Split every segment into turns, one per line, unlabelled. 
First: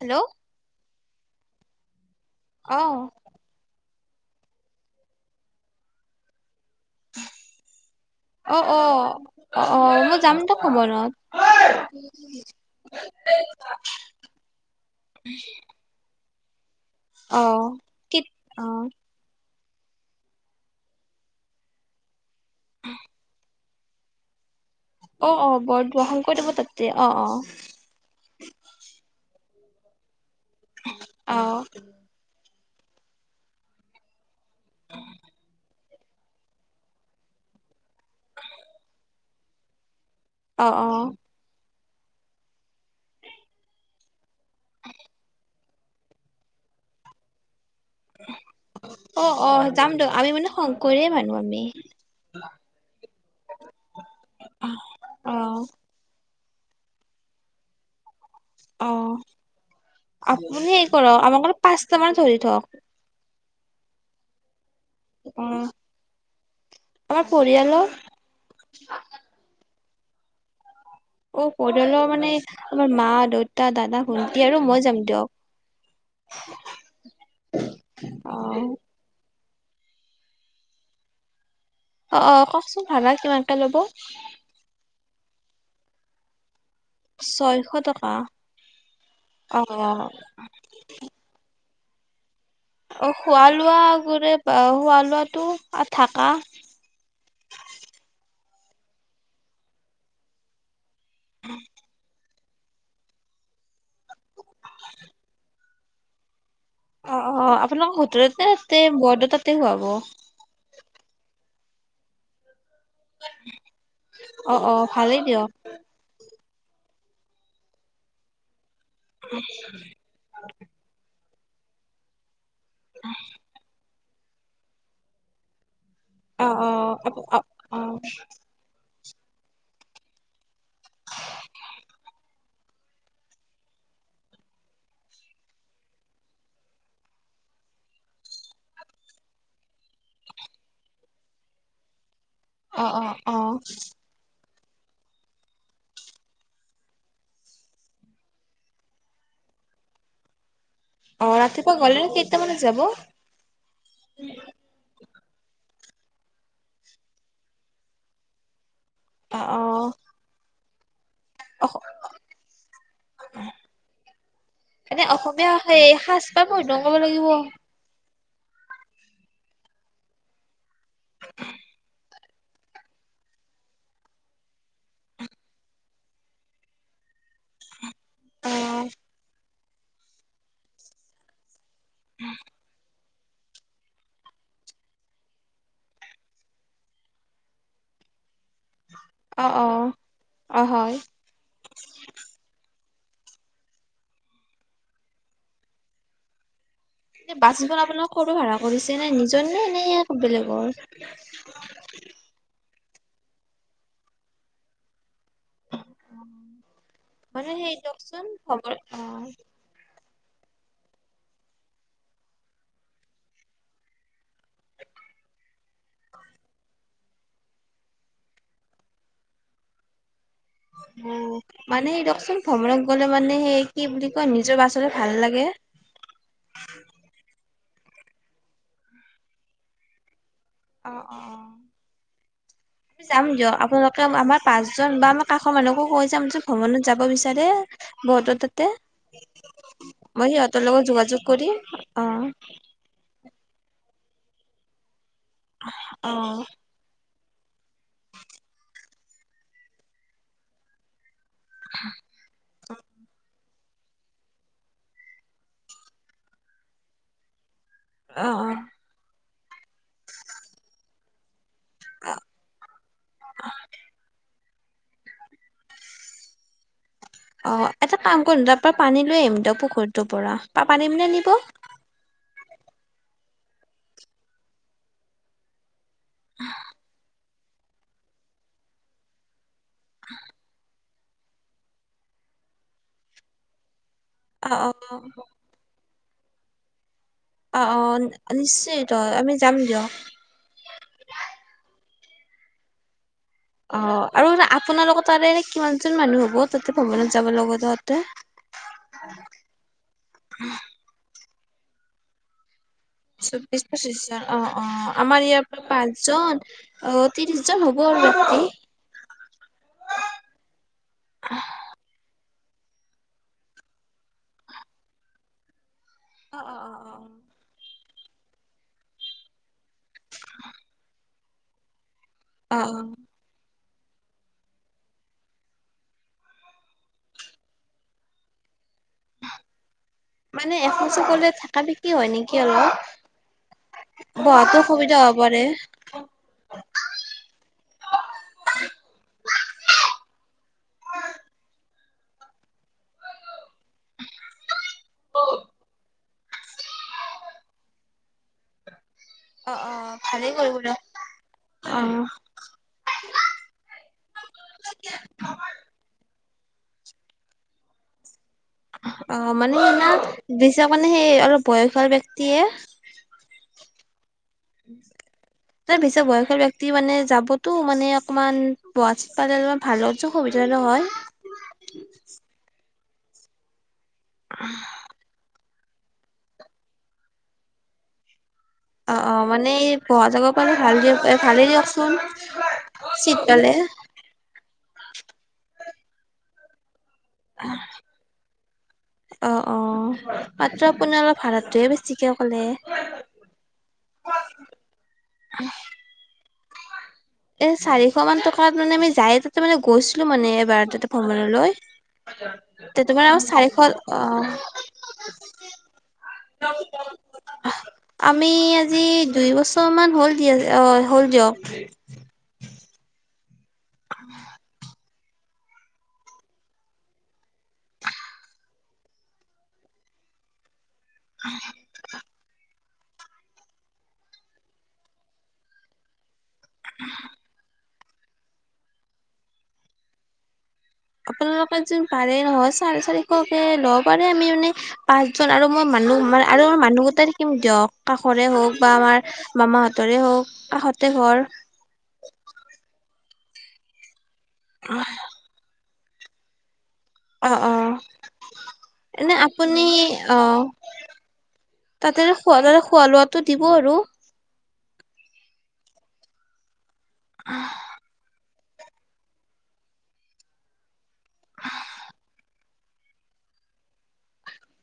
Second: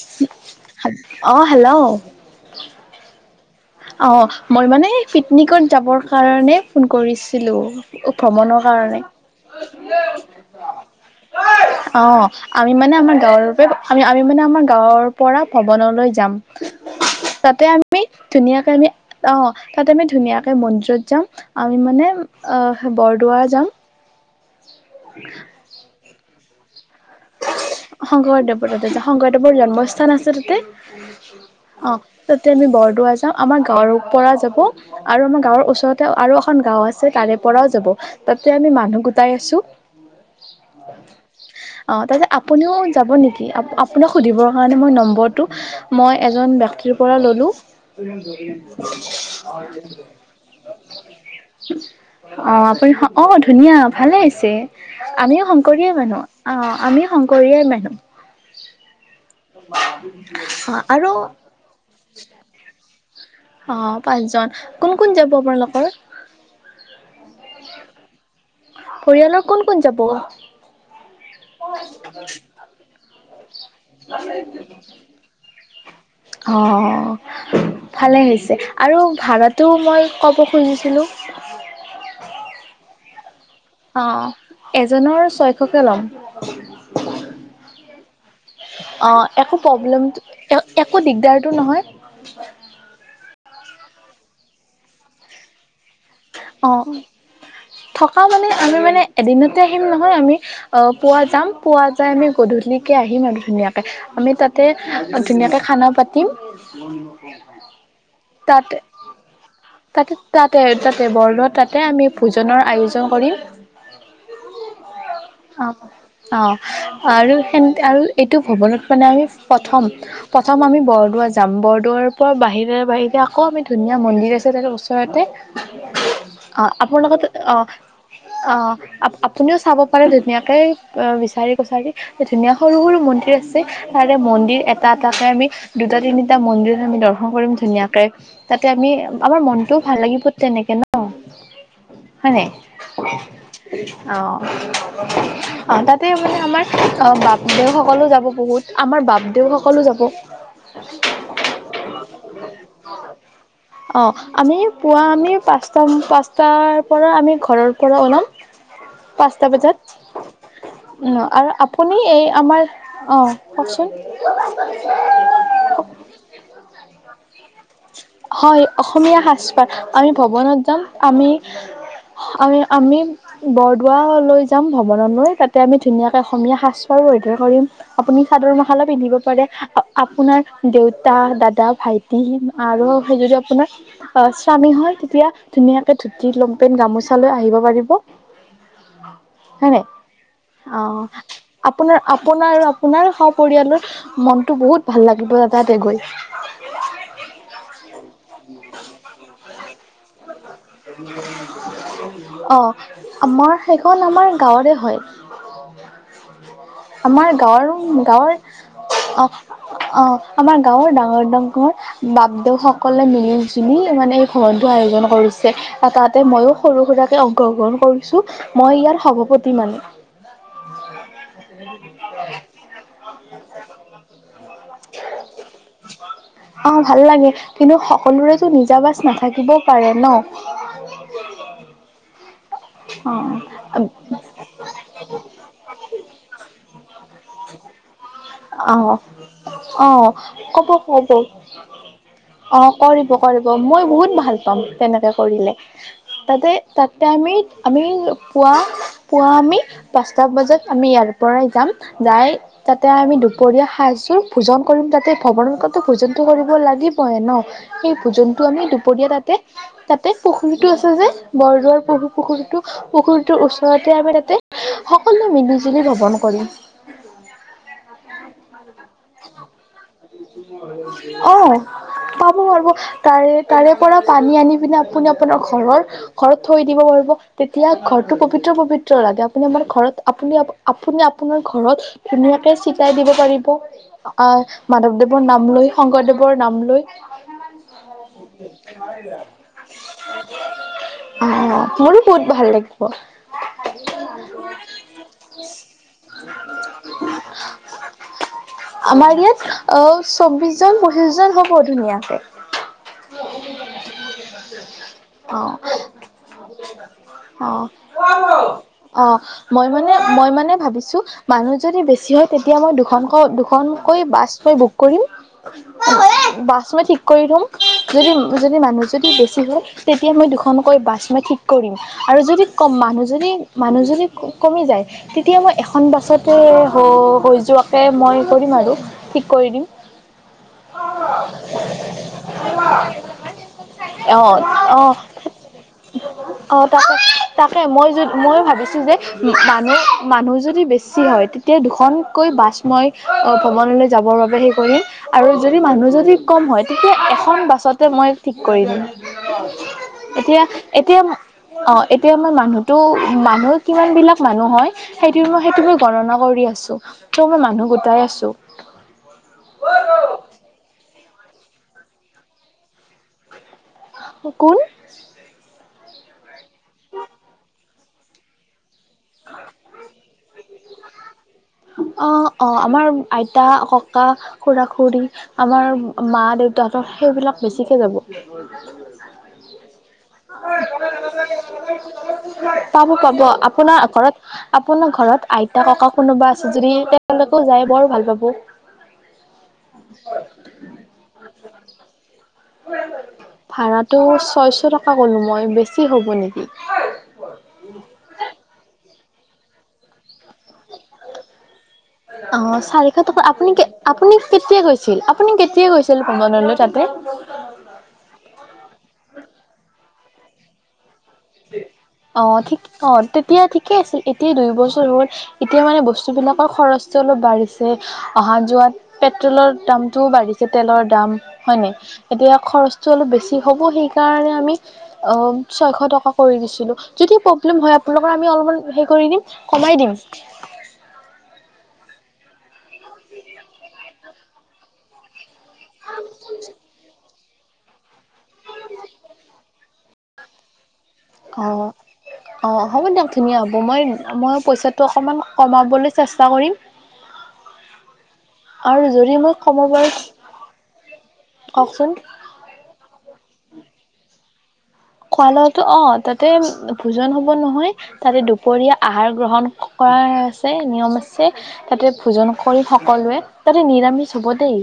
Hello
[inaudible] অ hello!
অ
অ মই মানে পিকনিকত যাবৰ কাৰণে ফোন কৰিছিলো
অ
ভ্ৰমণৰ
অ
কাৰণে
অ অ মই যাম দক ভ্ৰমণত
অ আমি মানে আমাৰ গাঁৱৰ পৰা আমি মানে আমাৰ গাঁৱৰ পৰা ভ্ৰমণলৈ যাম। [inaudible]
অ
তাতে আমি
কি
[unintelligible]
অ
অ তাত আমি ধুনীয়াকে মন্দিৰত যাম আমি মানে অ বৰদোৱা যাম
অ অ বৰ দোৱা [unintelligible]
শংকৰদেৱদা শংকৰদৱ [unintelligible] জন্মস্থান আছে অ
অ
তেতিয়া আমি বৰদোৱা যাওঁ আমাৰ গাঁৱৰ পৰা যাব তাতে আৰু আমাৰ গাঁৱৰ ওচৰত আৰু এখন গাও আছে তাৰে পৰাও যাব তাতে আমি মানুহ গোটাই আছো।
অ' অ'।
অ তাৰপছত আপুনিও যাব নেকি আপোনাক সুধিব কাৰনে নম্বৰটো ময় এজন ব্যক্তিৰ পৰা ললো।
অ অ অ যাম দক আমি মানে শংকৰে মানুহ আমি
অ আপুনি অ ধুনীয়া ভালেছে
অ
আমিও শংকৰীয়ে মানুহ অ আমি শংকৰীয়াই মানুহ।
অ আপুনি হে
অ' আৰু
কৰক আমাৰ পাঁচটা মান ধৰি থওক।
অ পাঁচজন। কোন কোন যাব
অ
আপোনালোকৰ?
আমাৰ পৰিয়ালৰ
পৰিয়ালৰ ক'ত কোন যাব
অ পৰিয়ালৰ মানে আমাৰ মা দেউতা দাদা শুটি আৰু মই যাম দিয়ক।
অ ভালে
অ
হৈছে আৰু ভাড়াটো মই ক'ব খুজিছিলোঁ
অ অ কওকচোন ভাবা কিমান
অ এজনৰ ছয় এককে ল'ম
ছয়শ টকা
অ একো প্ৰব্লেম একো দিগদাৰতটো নহয়। [unintelligible]
অ খোৱা লোৱা গোৰে খোৱা লোৱা টো আছে
অ থকা মানে আমি মানে এদিনতে আহিম নহয় আমি অ পুৱা যাম পুৱা যাই আমি গধূলিকে আহিম আৰু ধুনীয়াকে আমি তাত তে ধোনীয়াকে খানা পাতিম।
অ অ আপোনালোকৰ হোটেলতে
তাত
তাতে বৰদ তাতে খুৱাব
তাতে
অ
তাতে ত বৰ তাতে আমি ভোজনৰ আয়োজন কৰিম
অ ভালেই দিয়ক
অ। অঁ আৰু সে আৰু এইটো ভৱনত মানে আমি প্ৰথম প্ৰথম আমি বৰদোৱা জাম্বৰদুৱাৰ পৰা বাহিৰ বাহিৰে আকৌ আমি ধুনীয়া মন্দিৰছে ওচৰতে অ আপোনাৰ লগত অ-অ আপুনিও চাব পাৰে ধুনীয়াকে বিচাৰি কছাৰি ধুনীয়া সৰু-সৰু মন্দিৰ আছে তাৰে মন্দিৰ এটা এটাকে আমি দুটা তিনিটা মন্দিৰ আমি দৰ্শন কৰিম ধুনীয়াকে। তাতে আমি আমাৰ মনটোও ভাল লাগিব তেনেকে ন। হয় নাই,
অ অ অ
অ অ তাতে মানে আমাৰ বাপদেউ সকলো যাব বহুত আমাৰ বাপদেউ সকলো যাব।
অ ৰাতিপুৱা গলে নো কেইটামানত যাব?
অ', আমি পুৱা আমি পাঁচটা-পাঁচটাৰ পৰা আমি ঘৰৰ পৰা ওলাম।
অ
পাঁচটা
অ
বজাত। আৰু
অ
আপুনি এই আমাৰ অ কওকচোন?
এনে অসমীয়া সেই সাজপাৰ পৰিধান কৰিব লাগিব অ
হয় অসমীয়া সাজপাৰ আমি ভৱনত যাম। আমি আমি-আমি বৰদোৱা লৈ যাম ভৱন লৈ তাতে আমি ধুনীয়াকে অসমীয়া সাজ পাৰ পৰিধাৰ কৰিম। আপুনি চাদৰ মখালা পিন্ধিব পাৰে। আপোনাৰ দেউতা, দাদা, ভাইতি। আৰু সেই যদি আপোনাৰ অ' স্বামী হয় তেতিয়া ধুনীয়াকে ধুতি লমপেন গামোচা লৈ আহিব পাৰিব।
অ অ
হয় নে অ আপোনাৰ-আপোনাৰ, আপোনাৰ সহ পৰিয়ালৰ মনটো বহুত ভাল লাগিব তাহাতে গৈ।
এ বাছ গিসন আপোনালোকে কৰ পৰা ভাড়া কৰিছে নে নিজ নে-নে।
নাই [unintelligible] অ' আমাৰ সেইখন আমাৰ গাঁৱৰে হয়। আমাৰ
মানে সেই দিয়কচোন
গাঁৱৰ-গাঁৱৰ
খবৰ অ
অ-অ। আমাৰ গাঁৱৰ ডাঙৰ-ডাঙৰ বাপদেউসকলে মিলি জুলি মানে এই ঘৰত আয়োজন কৰিছে আৰু তাতে মইও সৰু সুৰাকে অংশগ্ৰহণ কৰিছো মই ইয়াৰ সভাপতি মানে।
মানে দকচোন ভ্ৰমণত গ'লে মানে সেই কি বুলি কয় নিজৰ বাচ ভাল লাগে।
অ', ভাল লাগে কিন্তু সকলোৰেতো নিজাবাচ নাথাকিবও পাৰে ন।
অ-অ-অ, যাম দিয়ক
অ',
আপোনালোকে আমাৰ পাঁচজন বা আমাৰ কাষৰ মানুহকো কৈ যাম যে ভ্ৰমণত যাব বিচাৰে। তাৰে
অ-অ
মই সিহঁতৰ লগত
কব-কব
যোগাযোগ কৰিম অ।
অ' কৰিব। কৰিব মই বহুত ভাল পাম তেনেকে। কৰিলে
অ
তাতে তাত টাইমিত আমি পুৱা পুৱা আমি পাঁচটা বজাত আমি ইয়াল পৰাই যাম যাই তাতে আমি দুপৰীয়া সাজযোৰ ভোজন কৰিম তাতে ভৱনতো ভোজনটো কৰিব লাগিবহে ন সেই
অ।
ভোজন টো আমি দুপৰীয়া তাতে তাতে পুখুৰীতটো আছে যে বৰদাৰ পু পুখুৰীটো পুখুৰীটোৰ ওচৰতে আমাৰ তাতে সকলোৱে মিলিজুলি ভ্ৰমণ কৰি
অ এটা কাম কৰিম তাৰ পৰা পানী লৈ আহিম ত পুখুৰত
অ পাব পাৰ তাৰে তাৰে পৰা পানী আনি পিনে আপুনি আপোনাৰ ঘৰৰ ঘৰত থৈ দিব পাৰিব তেতিয়া ঘৰটো পৱিত্ৰ পৱিত্ৰ লাগে আপুনি আমাৰ ঘৰত আপনি আপুনি আপোনাৰ ঘৰত ধুনীয়াকে চিকাই দিব পাৰিব অ মাধৱদেৱৰ নাম লৈ শংকৰদেৱৰ নাম লৈ
অ অ নিশ্চিত আমি যাম দিয়ক
আহ মোৰো বহুত ভাল লাগিব
অ আৰু আপোনালোকৰ তাাৰেতে এনে কিমানজন মানুহ হ'ব তাতে ভৱনত যাব লগা তহতে
আমাৰ ইয়াত অ চৌবিশ জন পঁচিশজন হ'ব ব ধুনীয়া আছে
চৌবিিশ পঁচিশ জন আহ আহ আমাৰ ইয়াৰ
অ
পৰা পাঁচজন আহ ত্ৰিশ জন হব আৰু বক্তি
অ', অ', মই মানে মই মানে ভাবিছো মানুহ যদি বেছি হয় তেতিয়া মই দুখনকৈ দুখনকৈ বাছ মই বুক কৰিম
অ অ
বাছ
অ
মে
অ
ঠিক কৰি থুম যদি যদি মানুহ যদি বেছি হয় তেতিয়া মই দুখনকৈ বাছ মই ঠিক কৰিম আৰু যদি
অ অ
কম
অ
মানুহজনী মানুহ যদি কমি যায় তেতিয়া মই এখন বাছতে হৈ যোৱাকৈ মই কৰিম আৰু ঠিক কৰি দিম
মানে এখন চকলে থাকা থাকি হয় নেকি অলপ
আহ
বহাতো
আহ
অসুবিধা হ'ব পাৰে
আহ তাকে তাকে মই য ময় ভাবিছো যে মানুহ মানুহ যদি বেছি হয় তেতিয়া দুখন কৈ বাছময় অ ভৱনলৈ যাবৰ বাবে সেই কৰিম আৰু যদি মানুহ যদি কম হয় তেতিয়া এখন বাছতে মই ঠিক কৰি দিম।
অ অ ভালেই
এতিয়া
কৰিব দিয়ক
এতিয়া অ এতিয়া মই মানুহতো মানুহ কিমান বিলাক মানুহ হয় সেইটো মই সেইটো মই গণনা কৰি আছো। ত মই মানুহ গোটাই আছো।
অ মানে সেইনা দিছ মানে সেই অলপ বয়সৰ ব্যক্তিয়ে
কুল
তাৰ পিছত বয়সীয়াল ব্যক্তি মানে যাবতো মানে অকমান বচিত পালাৰ ভাল আ খবি নহয়।
অ অ আমাৰ আইতা ককা খৰা খুৰী আমাৰ মা দেউতাহঁতৰ সেইবিলাক বেছিকৈ যাব।
অ অ মানে বহা জাগা পালে ভাল দিয়ক ভালেই দিয়কচোন
পাব
চিত
পাব
পালে
আপোনাৰ ঘৰত আপোনাৰ ঘৰত আইতা ককা কোনোবা আ জুৰি টেপ
অ অ পাত্ৰ আপুনি অলপ ভাড়াটোয়ে বেছিকে কলে।
ভাড়াটো ছয়শ টকা কলো মই বেছি হ'ব নে নেকি?
এ চাৰিশ মান টকা মানে আমি যায় তাতে মানে গৈছিলো। মানে এবাৰ তাতে ভ্ৰমণ লৈ,
অ চাৰিশ টকা
তোমাৰ
আপুনি
চাৰিশ,
আপুনি কেতিয়া গৈছিল আপুনি কেতিয়া গৈছিল ভ্ৰমণলৈ তাতে?
আমি আজি দুই বছৰ - ছ মান হ'ল দিয় আছে অ। হল দিওক।
অ ঠিক অ। এতিয়া ঠিকে আছিল এতিয়া দুই বছৰ হল। এতিয়া মানে বস্তু বিলাকৰ খৰচটো অলপ বাঢ়িছে অহা যোৱাত পেট্ৰলৰ দামতটোও বাঢ়িছে। তেলৰ দাম হয়নে এতিয়া খৰচ চ অলপ বেছি হ'ব সেইকাৰণে আমি অ ছয়শ টকা কৰি দিছিলো যদি প্ৰব্লেম হয় আপোনালোক আমি অলপমান হেৰি কৰি দিম কমাই দিম।
আপোনালোকত যোন পাৰে নহয় চাৰে চাৰিশকে লব পাৰে। আমি মানে পাঁচ চোন আৰু মই মানুহ ম আৰু মানুহ গট কিম দক। কাষৰে হওক বা আমাৰ মামাহ তৰে হওক কাষত
অ অ হ'ব দিয়ক খুিনি হ'ব মই মই পইচাটোো অকমান কমাবলৈ চেষ্টা কৰিম
অ অ
আৰু যদি
এনে
মই
আপুনি
কমাব পাৰো
অ
কওকচোন
তাতে খোৱা ত খোৱা লোৱাটো দিব আৰু
খোৱা লোৱাো অ তাতে ভোজন হ'ব নহয় তাতে দুপৰীয়া আহাৰ গ্ৰহণ কৰা আছে নিয়ম আছে তাতে ভোজন কৰি সকলোৱে তাতে নিৰামিষ চব দেই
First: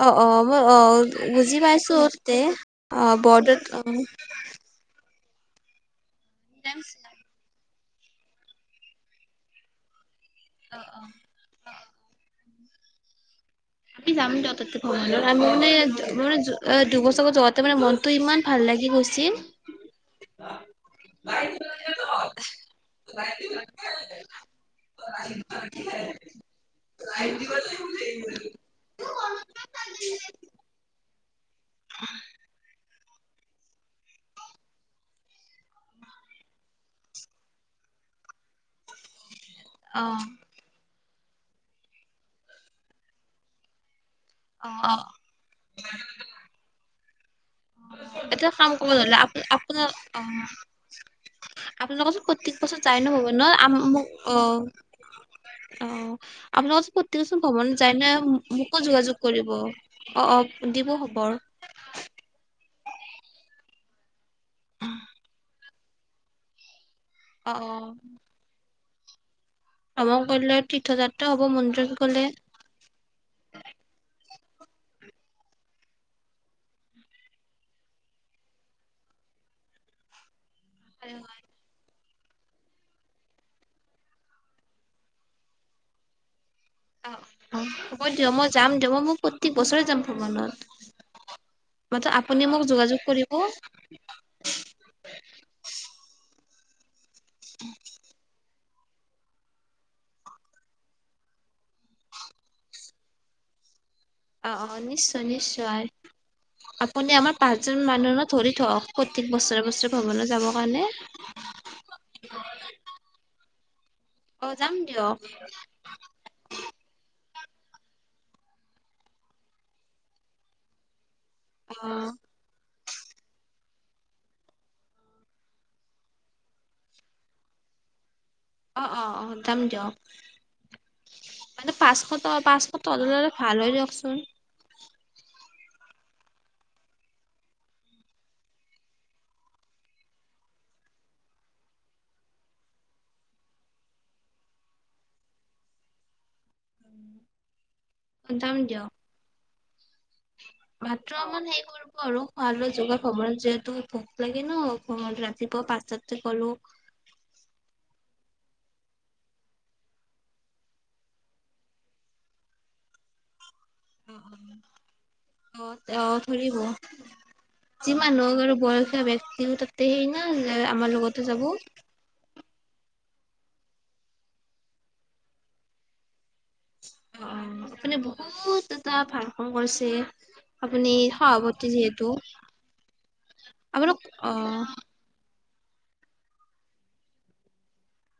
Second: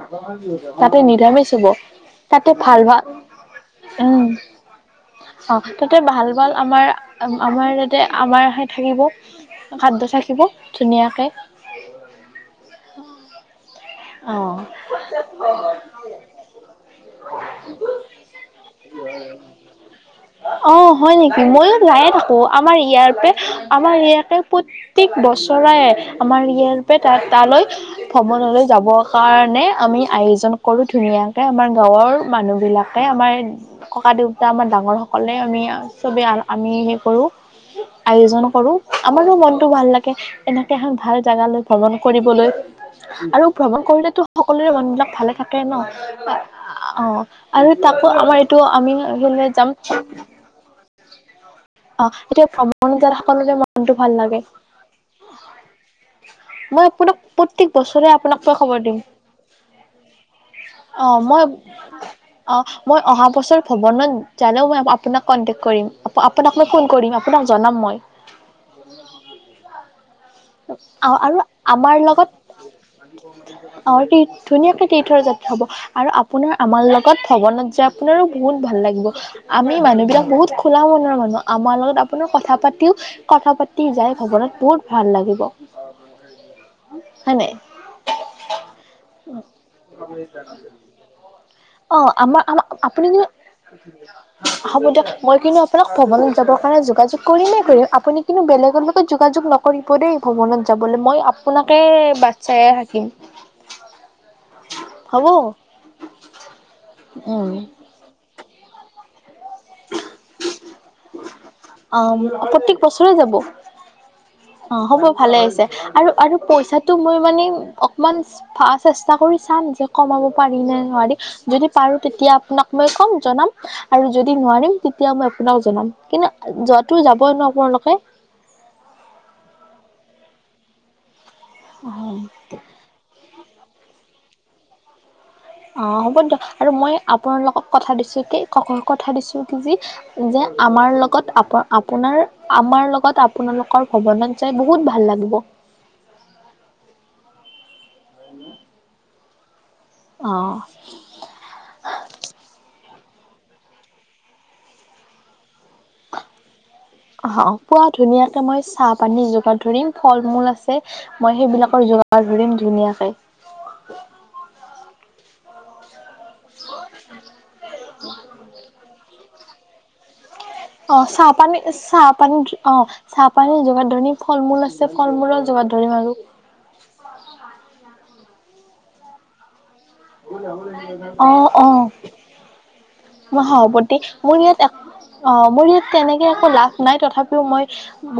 অ', অ', মই অ',
তাতে নিৰামেই চব তাতে ভাল ভাল
বত অ
উম অ তাতে ভাল আমাৰ আমাৰ আমাৰহে থাকিব খাদ্য থ থাকিব ধুনীয়াকৈ [inaudible]
আমি যাম যতৰ আমি মান মান দুবছৰ যাওঁতে মানে মনটো ইমান ভাল লাগি গৈছিল।
অ হয় নেকি ময়ো যায়ে থাকো আমাৰ ইয়াৰ পৰা আমাৰ ইয়াকে প্ৰত্যেক বছৰেই আমাৰ ইয়াৰ পৰা ত তালৈ ভ্ৰমনলৈ যাবৰ কাৰণে আমি আয়োজন কৰো ধ উ তা আমাৰ গাঁৱৰ মানুহবিলাক আমাৰ ককা দেউতা আমাৰ ডাঙৰ সকলে আমি চবেই আমি হেই কৰো আয়োজন কৰো আমাৰো মন ভাল লাগে
অ',
এনেকে ভাল জোগালৈ ভ্ৰমণ কৰিবলৈ আৰু ভ্ৰমণ কৰিলেতো সকলোৰে
অ',
মন
অ',
বিিলাক ভালে থাকে ন অ আৰু তাকো আমাৰ
এতিয়া
এইটো
কাম
আমি
কৰিব নলে আপ
যাম
আপোনাৰ অ
অ
আপোনালোকৰচোন
এতিয়া
প্ৰত্য়েক বছৰ
ভ্ৰমণ
যায়
যাৰ
ন ভবন
সকলোৰে
ন
মনটো ভাল
মোক অ অ
লাগে মই
আপোনালোকৰোন
আপোনাক
প্ৰতয়েক বছৰ
প্ৰত্যেক
ভনত যায়
বছৰে
ন
আপোনাক মই খবৰ
মোকো
দিম
যোগাযোগ কৰিব অ অ দিব
অ
খবৰ
মই অ মই অহা বছৰ ভনতে ম আ ক কৰিম আপোনাক
অ',
জনাম
অ',
মই
ভ্ৰমণ কৰিলে তীৰ্থযাত্ৰা
আৰু
হ'ব মন্দিৰত
আমাৰ
গ'লে।
লগত আাৰ কি ধুনীয়াকে তীৰ্থ যাত্ৰা হ'ব আৰু আপোনাৰ আমাৰ লগত ভৱনত যায় আপোনাৰো বহুত ভাল লাগিব আমি মানুহবিলাক বহুত খোলা মনৰ মানুহ আমাৰ লগত আপোনাৰ কথা পাতিও কথা পাতি যাই ভৱনাত বহুত ভাল লাগে ব
অ
হয় নাই
অ হ'ব দিয়ক মই যাম দিয়ক মই মোক প্ৰত্যেক বছৰে যাম ভ্ৰমণত
অ
মাত্ৰ
আমাৰ
আপুনি মোক যোগাযোগ
আপুনি কিন্ত
কৰিব
হব দিয়ক মই কিন্তু আপোনাক ভম ৰ কাৰণে যোগাযোগ কৰিমে কৰিম আপুনি কিন্তু বেলেগ োকে যোগাযোগ নকৰিব দেই ভ্ৰৱনত যাবলৈ মই আপোনাকে বাট চাইে থাকিম
অ অ নিশ্চয়
হ'ব
নিশ্চয় আপুনি আমাৰ
উম
পাঁচজন মানুহ ধৰি থক ঠিক বছৰে বছৰে ভ্ৰৱণলৈ যাবৰ কাৰণে হয় হয়
অ প্ৰত্্যেক বছৰে যাব
যাম
অ হ'ব
দিয়ক
ভালে আহিছে আৰু আৰু পইচাটো মই মানে অকমান চেষ্টা কৰি চাম যে কমাব পাৰি নে নোৱাৰ যদি
অ
পাৰো তেতিয়া আপোনাক মই কম জনাম আৰু যদি নোৱাৰিম তেতিয়া মই আপোনাক জনাম কিন্তু যোৱাতটো যাবই নো আপোনালোকে
অ অ অ যাম দিয় মানে পাঁচশত পাঁচশত ধৰে ভাল হয় দিয়কচোন
অ হ'ব দিয় আৰু মই আপোনাল লগক কথা দিছো কি কথা দিছো কি যি যে আমাৰ লগত আপ আপোনাৰ আমাৰ লগত আপোনালোকৰ ভৱনত যাই বহুত ভাল লাগিব
অন্দাম য
অ
ভাত্ৰ অমান হেৰি কৰিব আৰু সোৱাদোৱা যোগ কমল যিহেতু ভোক লাগে ন কমল ৰাতিপুৱা পচ
অ পোৱা ধুনীয়া ত মই চাহ পানী যোগাৰ ধৰিম ফল মূল আছে মই সেইবিলাকৰ যোগাৰ ধৰিম ধুনীয়াকে
অ অ অ অ ৰিব যিমান লগ আৰু বয়সীয় ব্যক্তি তাকতে
অ চাহ পানী চাহ পানী অ চাহ পানীৰ যোগাৰ ধৰিম ফল মূল আছে ফল মূলৰ যোগাৰ ধৰিম আৰু
বহত এা ভাল কওঁ কৰিছে আপুনি সভাপতি যিহেতু
ন হব দে
আপোনাক
মোৰ ইয়াত
অ',
অ মোৰ ইয়াত তেনেকে একো লাভ নাই তথাপিও মই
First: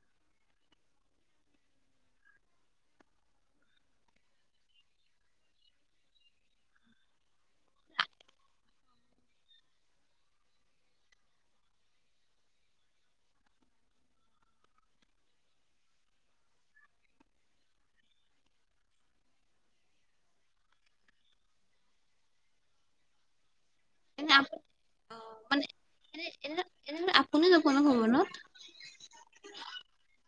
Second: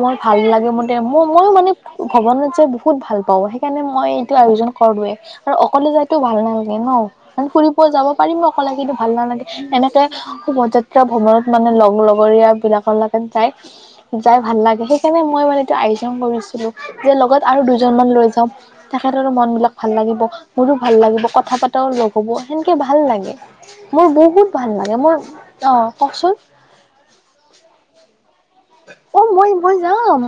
মোৰ ভাল লাগে ম ম মইো মানে ভৱনত যাই বহুত ভাল পাওঁ সেইকাৰণে মই এইটো আয়োজন কৰলোৱে আৰু অকলে যাইো ভাল নালাগে ন মানে ফুৰিব যাব পাৰিম ন অকলেন্তটো ভাল নালাগে এনেকে শোভাযাত্ৰা ভ্ৰমণত মানে লগ লগৰীয়া বিলাকৰ লগে যাই যাই ভাল লাগে সেইকাৰণে মই মানে এইটো আয়োজন কৰিছিলো যে লগত আৰু দুজন মান লৈ যাওঁ তেখেতৰো মন বিলাক ভাল লাগিব মোৰো ভাল লাগিব কথা পতাও লগ হব সেনেকে ভাল লাগে মোৰ
এনে
বহুত
আপু
ভাল লাগে মোৰ
অ মানে
অ
এনে
কওকচোন
এ এনে আপুনি দোকোনক হব ন
অ মই মই যাম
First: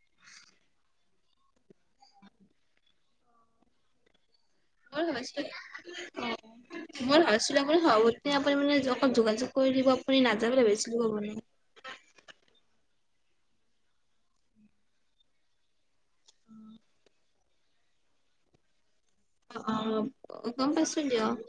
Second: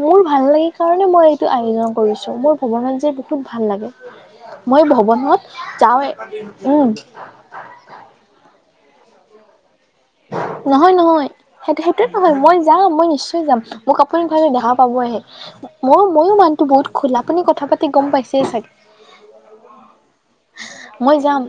মোৰ ভাল লাগে কাৰণে মই এইটো আয়োজন কৰিছোঁ মোৰ ভৱনত যে বহুত ভাল লাগে মই ভ্ৰমণত
অঁ
যাওঁৱে
মোৰ
উম
[unintelligible] [unintelligible] যোগাযোগ কৰি দিব আপুনি নাযায় বুলি ভাবিছিলোঁ
নহয়- নহয়
ভ্ৰমণত।
সেইটো সেইটোয়ে নহয়, মই যাম মই নিচ ছয় যাম মোক আপুনি [unintelligible] দেখা পাবয়ে মোৰ ময়ো মানুহতো বহুত খোলা, আপুনি কথা পাতি গম পাইছেই চাগে।
অ', অ', গম পাইছোঁ
মই
দিয়ক।
যাম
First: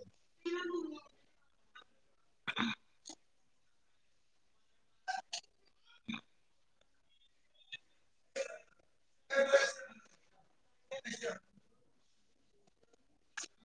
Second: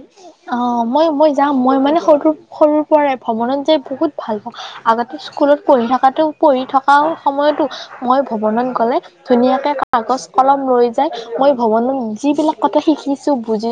অ, মই -মই যাম, মই মানে সৰু-সৰুৰ পৰাই ভ্ৰমণত যায় বহুত ভাল পাওঁ, আগতে স্কুলত কৰি থকাটো কৰি থক আৰু সময়তো মই ভৱনত গ'লে ধুনীয়াকে কাগজ কলম লৈ যায় মই ভৱনত যিবিলাক কথা শিকিছো, বুজি